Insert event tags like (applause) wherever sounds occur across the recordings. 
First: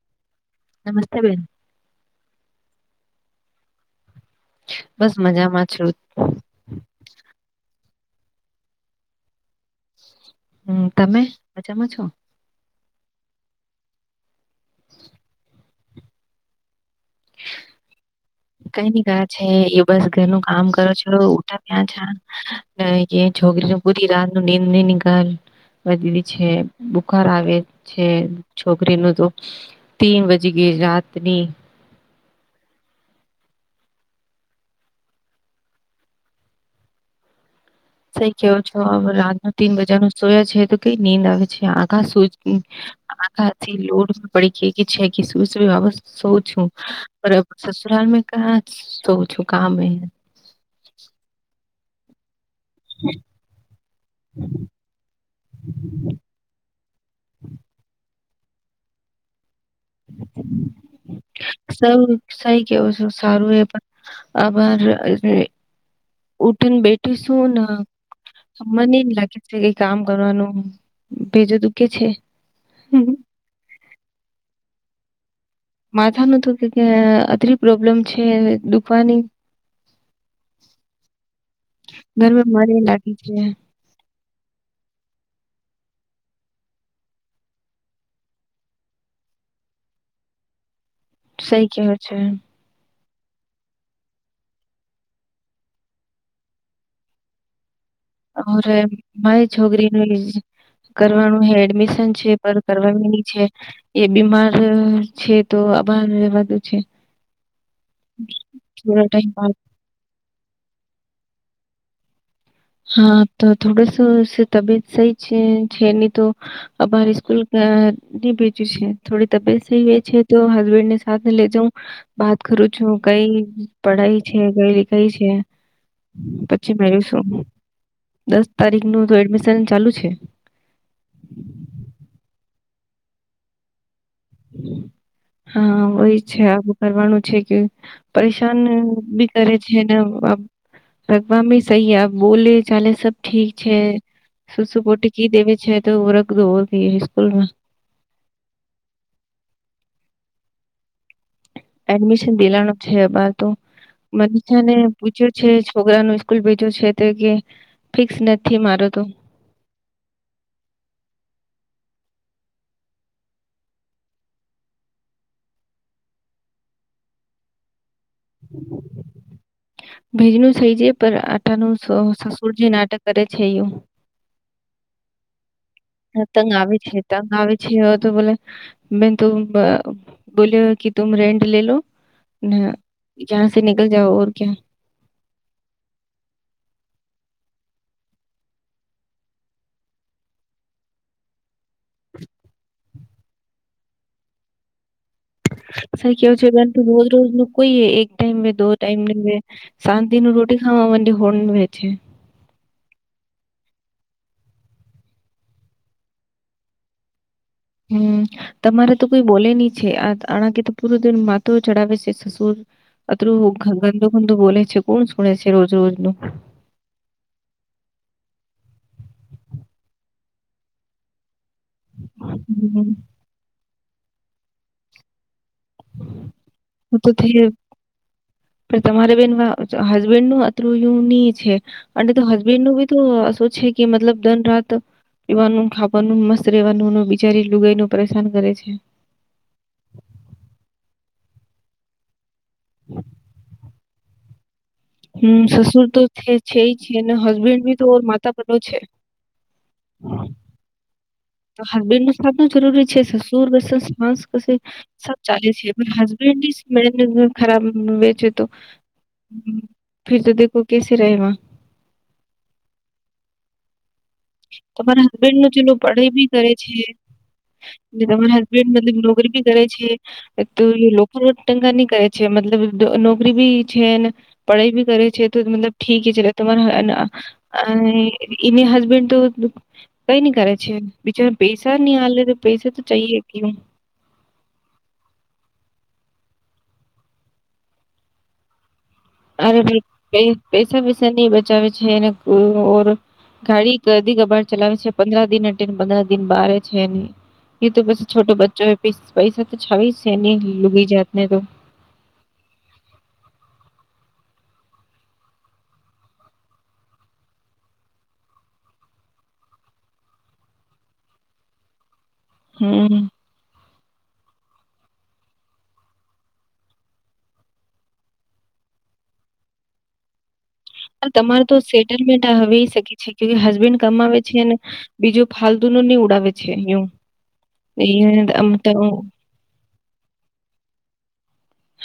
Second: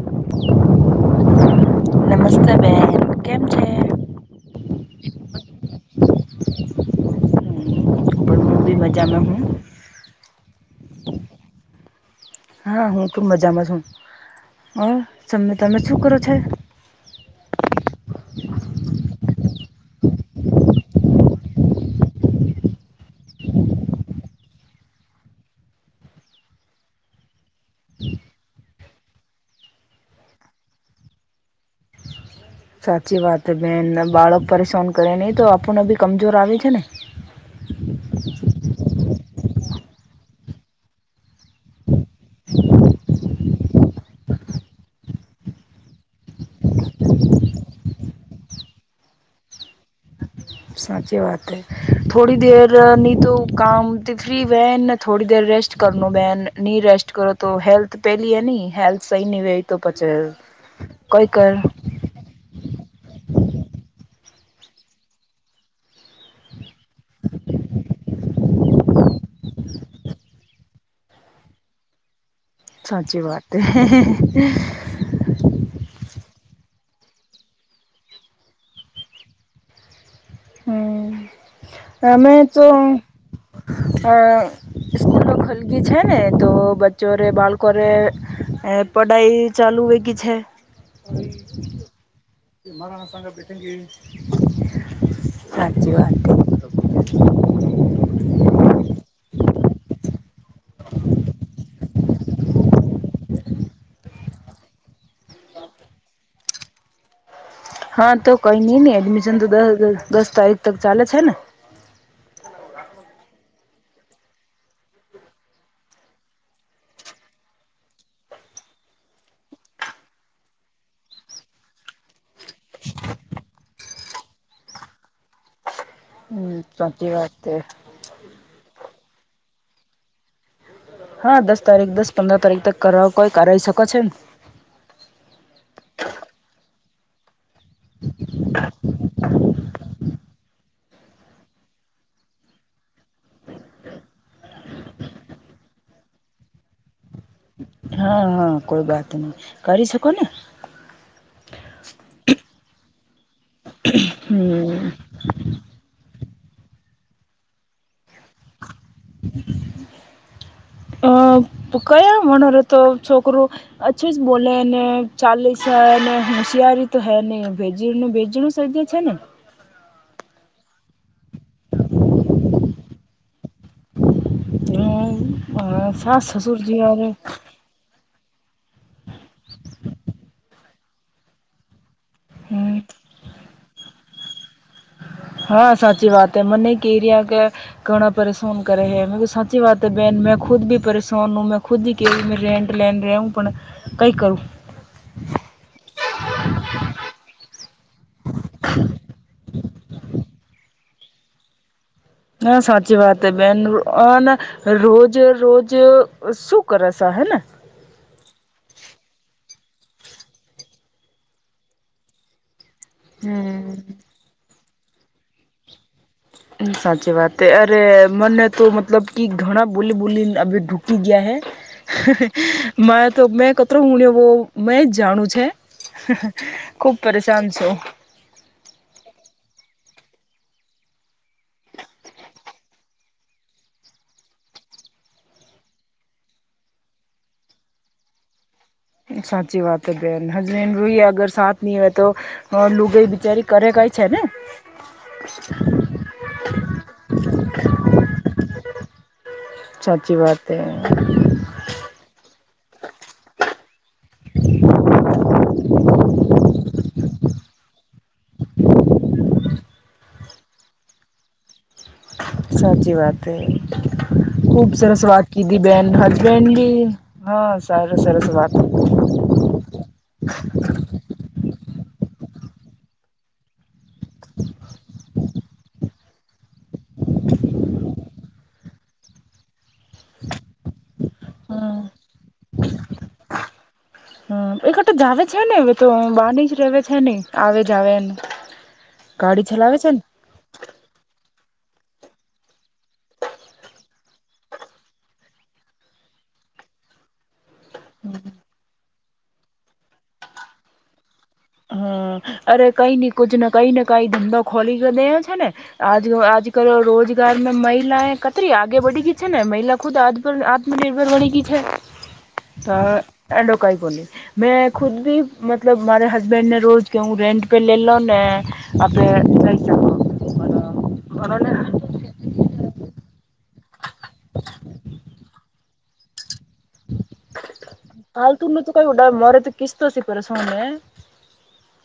(inaudible) નમસ્તે બેન નમસ્તે બેન કેમ છે? બસ મજામાં છું. ટબી બજારમાં હું હમ તમે મજામાં છો. ખૂબ મજામાં છું હ તમે તમે શું કરે છે કઈ નઈ ગયા છે એ બસ ઘરનું કામ કરો છું ઉટા ત્યાં છા એ છોકરી પુરી રાત. ત નીંદે ની કર. વધી છે બુખાર આવે છે છોકરીનું, તો ટી વજીગી ગુજરાતની. સાચી વાત બેન બાળક પરેશાન કરે નહીં તો આપણને બી કમજોર આવે છે ને. સઈ કેવો છો. રાત ન તીન બજા નું સોયા છે તો કઈ નીંદ આવે છે આખા સો આખાથી લોડ પડી ખે કે છે કે શુ શુ વાપ સૌ છું પર અબ સસુરાલ મેં કહા સો ઓછું કામ હે સાચી વાત હે. થોડી દેર ની તો કામ ફ્રી બહેન ને થોડી દેર રેસ્ટ કરનો બેન ની રેસ્ટ કરો તો હેલ્થ પહેલી એની હેલ્થ સ નિવેટ. સૌ સહી કેવું છું સારું એ પણ. આભાર ઉઠીને બેઠીશું ને. મને એ લાગે છે કઈ કામ કરવાનું ભેજો દુખે છે. સાચી વાત હે હે. માથા નું તું કે કે અતરી પ્રોબ્લેમ છે દુખવાની. હમ. અ મેં ઘરમાં તો મને લાગે છે અ સ્કૂલ ખલી છે ને તો બચ્ચો રે બાલકો ને એ પઢઈ ચાલુ વેગી છે સહી કેવે છે મારાા ના સંગ બેઠ (unintelligible) હાચી વાત. (inaudible) (unintelligible) માય છોગરી (unintelligible) કરવાનું હે એડમિશન છે પર કરવાની છે એ બીમાર છે તો. બાબા રવાદે છે. હા! તો કઈ નઈ ને થોડો ટાઈમ એડમિશન તો દ દસ તારીખ તક ચાલે છે ને? હા! તો થોડસો તબિયત સહી છે છે એની તો અમારી સ્કૂલ. બીજું છે. થોડી તબિયત થઈ હોઈ છે, તો હસબેન્ડ ની સાથે લે જાઉ. બાત કરું કરુ છું. કઈ પઢાઈ છે. કઈ દીખઈ છે. (inaudible) પછી સાચી મેશું. વાત છે. દસ તારીખ નું તો એડમિશન ચાલુ છે. હા! દસ તારીખ દસ પંદર તારીખ તક કર કોઈ કરાવી શકો છે. હા! હોય છે. આ કરવાનું છે. કે પરેશાન બી કરે છે ને. રગવા સહી આપ બોલે ચાલે સબ ઠીક છે. સુસુપોટી ક દેવી છે તો રગોતી સ્સ્કૂલમાં. હા હા! કોઈ વાત નહી, કરી શકો ને. એડમિશન દેલાનું છે અબાર તો. મનીષાને હમ પૂછ્યું છે. છોકરા ન સ્કૂલ ભેજો છે તો કે ફિક્સ નથી મારો. (inaudible) (inaudible) કયા વણર તો છોકરું હછું જ બોલે ને ચાલીસ. શયારી તો હે નહ ભેજ ન ભેજણું સ્ય છે ને? ભેજનું થઈ જ પણ આટાનું સસુર જે નાટક કરે છે એવું. (unintelligible) સાસ હા તંગ સસુરજી આવી યાર છે તંગ આવી છે એ તો બોલે. મેં તુમ બ બોલ્યો કે તુમ રેન્ટ લે લો. હમ્મ. જહાં સે નિકલ જાઓ ઔર ક્યાં. હા સાચી વાત હૈ. મને કેરિયા કે ઘણા પરેશાન કરે હૈ. મે કીધું સાચી વાત હે બેન. મેં ખુદથી પરેશાન ભી હું, મેં ખુદ હી કેવી મે રેન્ટ લેન રેહુ, પણ કઈ કરું? સા કેવ છે. રોજ રોજ ન કોઈ હ એક ટાઈમ દ ટાઈમ. શાંતિ ન રોટી ખાવા માટેે હોળ વ છે. હા સાચી વાત બેન. રોજ રોજ શું કરેશે હે ને? હમ તમારે તો કોઈ બોલે નહી છે. આ આણાકી તો પૂરું દ માથ ચડાવે છે સસુર. અત્ર રું હમ ગંધ ગંધો બ છે. કોણ શુને છે રોજ રોજ નું સાચી વાત હ. અરે મને તો મતલબ કે ઘણા બોલી બોલી આપડે ઠુકરાવી ઠુકગયા હૈ. હમ મારે તો મેં કટરો હુંણ્યોહ મેં જ જાણું છે. હ ખુબ તો થ પરેશાન છું પણ તમારે બન. હસબેન્ડ નું અતયુન છે. અને તો હસબેન્ડ નું બી તો શું છે કે મતલબ દન રાત. પીવાનું, ખાવાનું મસ્ત રહેેવાનું બિજારી લુગાઈ ન પરેશાન કરે છે. સાચી વાત હ બેન. હસબેન્ડ રોઈ અગર સા નની હોય તો. હ લુંગઈ બિચારી કરે કઈ છે ને? હમ્મ. સસુર તો છે છેઈ છીન, હસબેન્ડ ભી તો ઓર માતા (unintelligible) છે. સાચી વાત હે. (unintelligible) જરૂરી છે સસુર (unintelligible) સબ ચાલે છે, પણ હસબન્ડ હી (unintelligible) ખરાબ બેચે તો, ફિર તો દેખો કેસે રહેવા. સાચી વાત હે. ખુબ સરસ તમારા વાત હસબેન્ડ ન કીધી ચલો બેન. પઢાઈ હસબેન્ડ કરે બી છે, હા સારા, ને સરસ તમારા વાત. હસબેન્ડ મતલબ નોકરી બી કરે છે. (unintelligible) (unintelligible) ન કરે છે, મતલબ નોકરી ભી છે, ને પઢાઈ ભી કરે છે, તો મતલબ ઠીક હી (unintelligible) (unintelligible) ઈને હસબેન્ડ તો કંઈ નઈ કરે છે. બિચારા પૈસા હમ નહીં આલે, તો પૈસા તો ચાહિયે ક્યું. હ હા. એકે તો જાવે છે ને હવે તો બહાર ની જ રહેવે છે ને, આવે જાવેન. અરે ભઈ (unintelligible) પેસા વેસા નહીં બચાવે છે ને ઔર ગાડી અધી ગબાડ ચલાવે છે, પંદ્રાહ દિન (unintelligible) પંદ્રાહ દિન બારે છે ને. ઈ તો પછી છોટો બચ્ચો હે, પૈસ પૈસા તો છાવી જ છેને લુગી જાતને તો. હમ અરે કંઈ નહીં કુજને કંઈ ન કંઈ ધંધો ખોલી દેઓ છે ને, આજ આજ કલ રોજ (unintelligible) મહિલાએ કતરી આગે બઢી ગઈ છે ને, મહિલા ખુદ આત્ભર આત્મનિર્ભર બની ગી છે. તો હમ એડો કંઈ કોને. મેં ખુદ ભી મતલબ મારે હસબેન્ડને રોજ કે હું રેન્ટ પે લે લો ને આપડે (inaudible) અન તમાર તો સેટલમેન્ટ હવે શકે છે કે હસબેન્ડ કમાવે છે, અને બીજું ફાલ્તુ નુ ની ઉડાવે છે યુ ફાલતુ નું તો કઈ ઉડા મારે તો કિસ્તો સે પર સોને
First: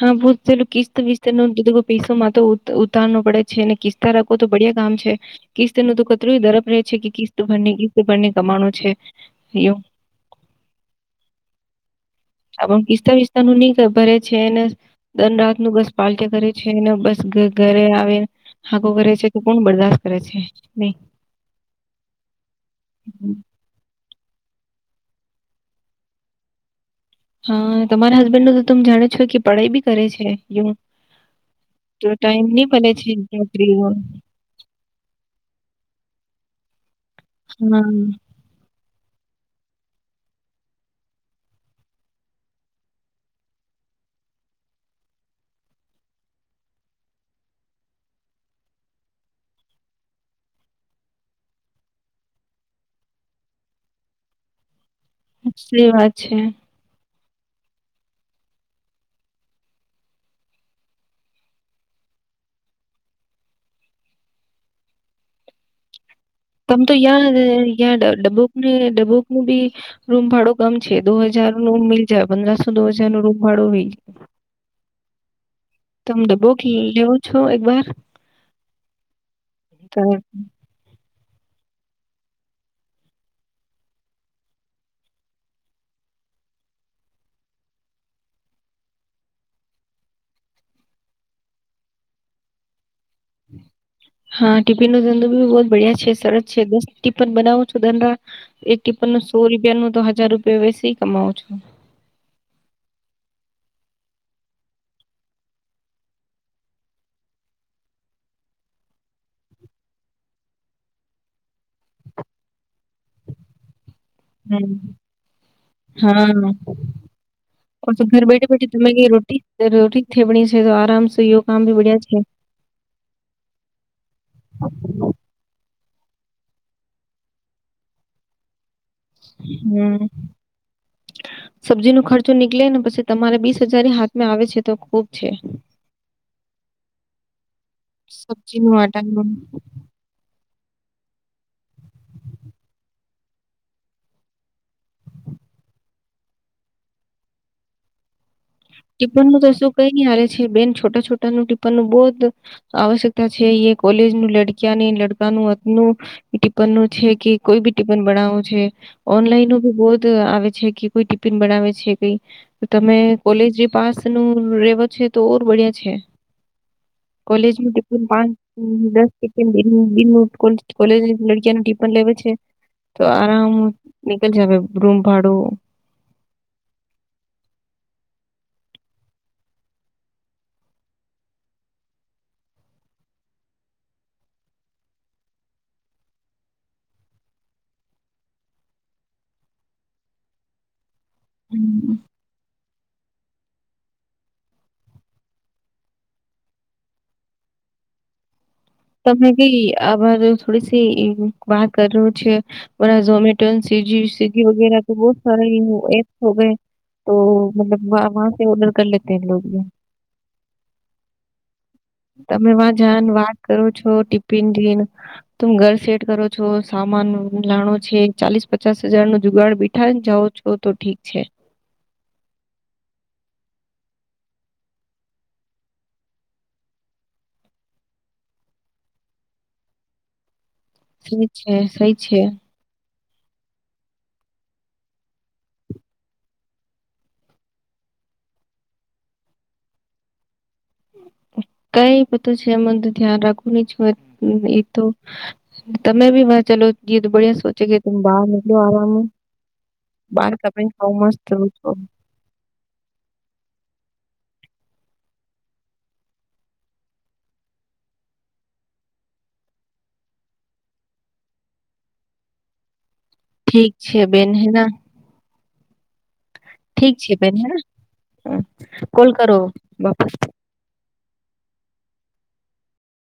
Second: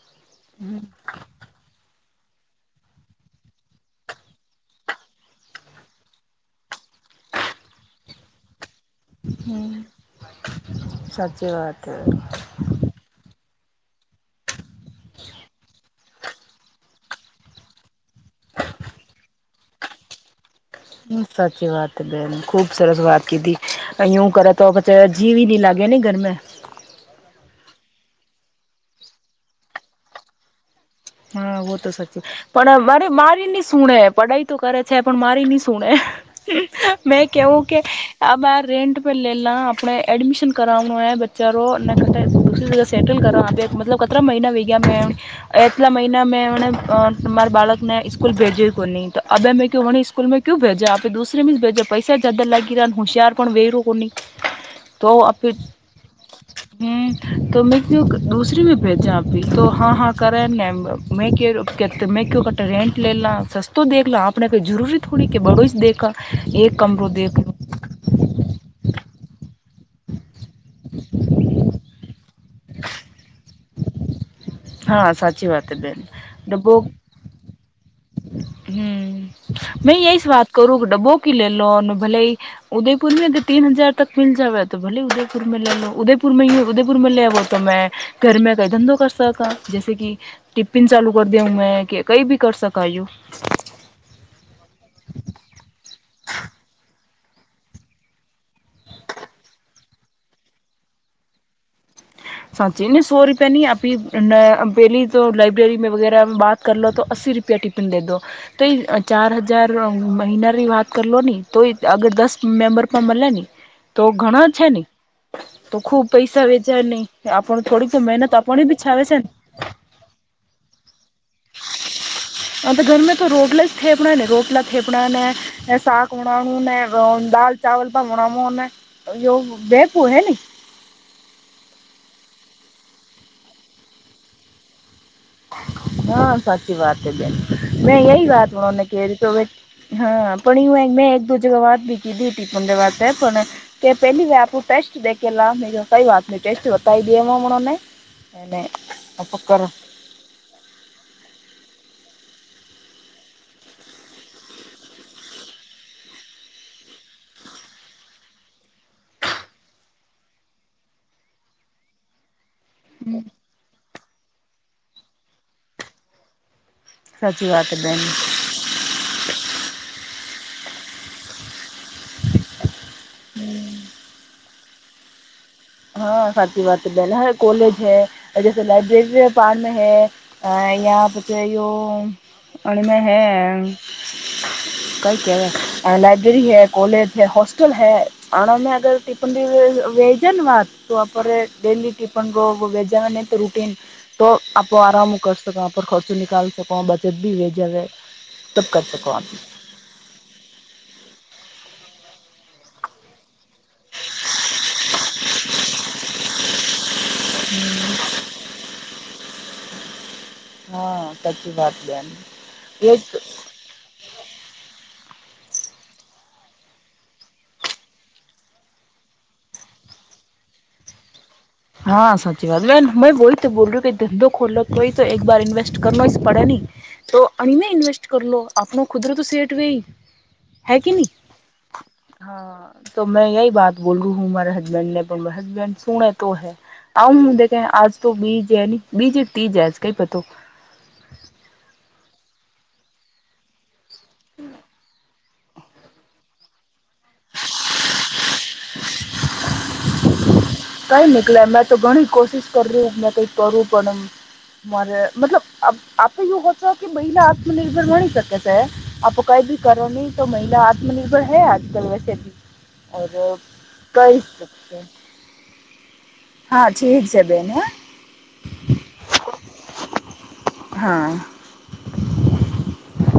હા પૂછ ચલું કિસ્ત બિસ્તનું (unintelligible) પીસોમાં તો ઉતાનો પડે છે અને કિસ્તા રાખો તો બડિયા કામ છે કિસ્ત ન તો કતરું દરફ રહે છે છે કે કિસ્તભરને કિસ્તરને કમાણ હમ સાચી વાત આપણ કિસ્તા વિસ્તા નું ની કઈ ભરે છે ને દન રાત નું બસ પાલટી કરે છે ને બસ ઘરે આવે હાકો કરે છે તો કોણ બરદાશત કરે છે નહી હ સાચી વાત બેન ખૂબ સરસ વાત કીધી. અહી આવુ કરે તોજીવ ને લાગે ને ઘરમે હ તમારા હસબેન્ડ નું તો તમે જાણો જ છો કે પઢાઈ બી કરે છે એવું હા વ તો સાચી ટાઈમ નહી પણ મળે મારે છે મારી નહી નોકરી નો સુણે પડાઈ તો કરે છે પણ મારી નની સુણે મેં કવું કે હા આ બા રેન્ટ લ લ આપણે એડમિશન કરાવનું બચારો ના ક દરી જગ સેટલ કરાત સત્ર મહિના વી ગયા મે એ. પિછલા મહિના મેંને તમા મા બાળકને સ્કૂલ ભેજ્યું કો ન તો અભ મેંને સ્કૂલ મેં ક્યુ ભેજ જ આપે દુસરે મજ પૈસા જદા લાગી રહ્યા હોશયાર પણ વે રહો કોહી તો આપ સાચી વાત છે (unintelligible) તો મેં કુ દૂસરી મે ભેજા ભી તો હા હા કરે ન બ મેં કે મેં કે ત મેં કો કરતા રેન્ટ લે લાં સસ્તો દેખ લા આપણે કોઈ જરૂરી થોડી કે બરોઈ જ દેખા એક તમ તો યાર દેખ લો યા ડ ડબોકને ડબોક નું બી રૂમ ભાડો બમ છે દો હજાર નો મીલ જાય પંદરાસો દો હજાર નો રૂમ. ભાડો હા સાચી વાત હે બેન તમે ડબ્બો થી લેવો છો એક વાર. હમ મે તો એય વાત કરું કે ડબ બોકી ભલે ઉદયપુર મે તીન હજાર તક મિલ જવે તો ભલે ઉદયપુર મે લેલો દયપુર યુ ઉદયપુરમાં લેવો તો મેં ઘરમે કઈ ધંધો કરકા જૈસે કે ટિફિન ચાલ કરી દેવ મેં કે કઈ ભી કર સકાયું હા ટિફિન નો ધંધો બી બવ બઢિયા છે સરસ છે દસ ટિફન બનાવો છો ધંધા એક ટ ત સો રૂપિયા નું તો હજાર રૂપિયા વેસી કમાવ છો સાચી ન સો રૂપિયા ન આપી પહેલી તો લાઈબ્રેરી વગેરા બાત કરલો લો તો રૂપિયા ટિપિન દે દો તો એ ચાર હજાર મહિનાની વાત કરલો લો ને તો અગર દસ. દસ મેમ્બર પણ મળ્યા ને તો ઘણા છે હમ્મ. ને તો ખુબ પૈસા હા વેચાય નહી આપણ થોડીક તો ઘર મહેનત બેઠી આપણી બેઠી બી તમે છાવે છે રોટી રોટી થેબણી છે તો આરામ. સે યો કામ ભી બઢિયા છે. હા તો ઘરમે તો રોટલા જ થેપણા ને રોટલા થે પણા ને સાક (unintelligible) યો હમ્મ. બેપુ હૈ ન જો નીકળે ને પછી તમારે બીસ હજાર હાથમાં આવે છે તો ખુબ છે. હા સાચી વાત છે બેન મે એય સબ્જી નું વાતને કેતો આટાનું હા. પણ મે એક દ જગ વાત ભી કીધી ટી વા પણ તે પહેલી વા આપ ટેસ્ટે. કઈ વાત ન ટેસ્ટી બતાવી દ એ મ ને. ટિ્પન ન તો શું કઈ નઈ હ આવે. બેન છોટા છોટા ન ટીપન નું બહું જ આવશ્યકતા છે અ કોલેજ નું લડકીયા લડકા. ટ છે કોઈ બી ટ બનાવું છે ઓનલાઈન ની બ. આવે છે કે કોઈ ટિફિન બનાવે છે કઈ. તમે કોલેજ પાસ નું રેવો છે તો ઓર બડિયા છે. સાચી કોલેજ વાત બેન પણ પાંચ દસ (unintelligible) કોલેજ લડકિયા ન ટીફન લેવે છે તો આરામ નીકળ જ. રૂમ ભાડું. હા સાચી વાત બેન કોલેજ હૈ જ લાઇબ્રેરી પાર્ હૈ. યા પછી યો અને મે હે. કઈ લાઇબ્રેરી હૈ કોલેજ હૈ હોસ્ટલ હૈ આના મે અગ ટિફન. વેજન વાત આપ ડેલી હમ્મ (unintelligible) વેજા અને ત્રુટિન તો રૂટીન તો આપો આરામ કરકો ખર્ચો નિકાલ સકો બચત ભી વેજે (unintelligible) તમે બી આર થોડી સી વાત કર્યું. એમેઝોન, સ્વીગી વગેરે તો છે ને. તો મતલબ ઓર્ડર કર લેતે લોકો જે. હા, સાચી વાત, બેન એક. તો ટીફિન દિન. તમે ઘર સેટ કરો છો, સામાન લાણો છે, ચાલીસ-પચાસ હજાર નો જુગાડ બેઠા. જાઓ છો, તો ઠીક છે. હા, સાચી વાત. મે મેં વહી તો બોલ્યું કે ધંધો ખોલલો તો તો એક બાર ન્વેસ્ટ કર પડે ને. તો અણીને ઇન્વેસ્ટ કરલો, આપણો કુદરત સેઠ વય. હે કે ન, સહી છે સહી છે હા? તો મેં એહી વાત બોલ, હું મારે હસબન્ડે પણ, હસબન્ડે સુણે. તો હુ છે કે, આજ તો બીજ ન બીજ તીજજ કઈ પતો. કઈ બતો છે, એમ તો ધ્યાન રાખવું ની જ હોય. હ, એતો તમે બી વા ચાલો. જે તો બડિયા સોચે કે તુમે બહાર નકલો આરામ હ બહાર ક. કઈ નીકળે મેં તો ઘણી કોશિશ કર્યું મે કઈક કરું પણ એમ. મારે મતલબ આપે એવુંત કે મહિલા આત્મનિર્ભર ભણી શકે છે આપ. કઈ ભી કરો ની તો મહિલા આત્મનિર્ભર હૈ આજ કલ વેસેભી ઓર અબ ઠીક છે કઈ બેન હેના શકીયે હા ઠીક છે બેન હ કોલ કરો બાપા હા. (unintelligible)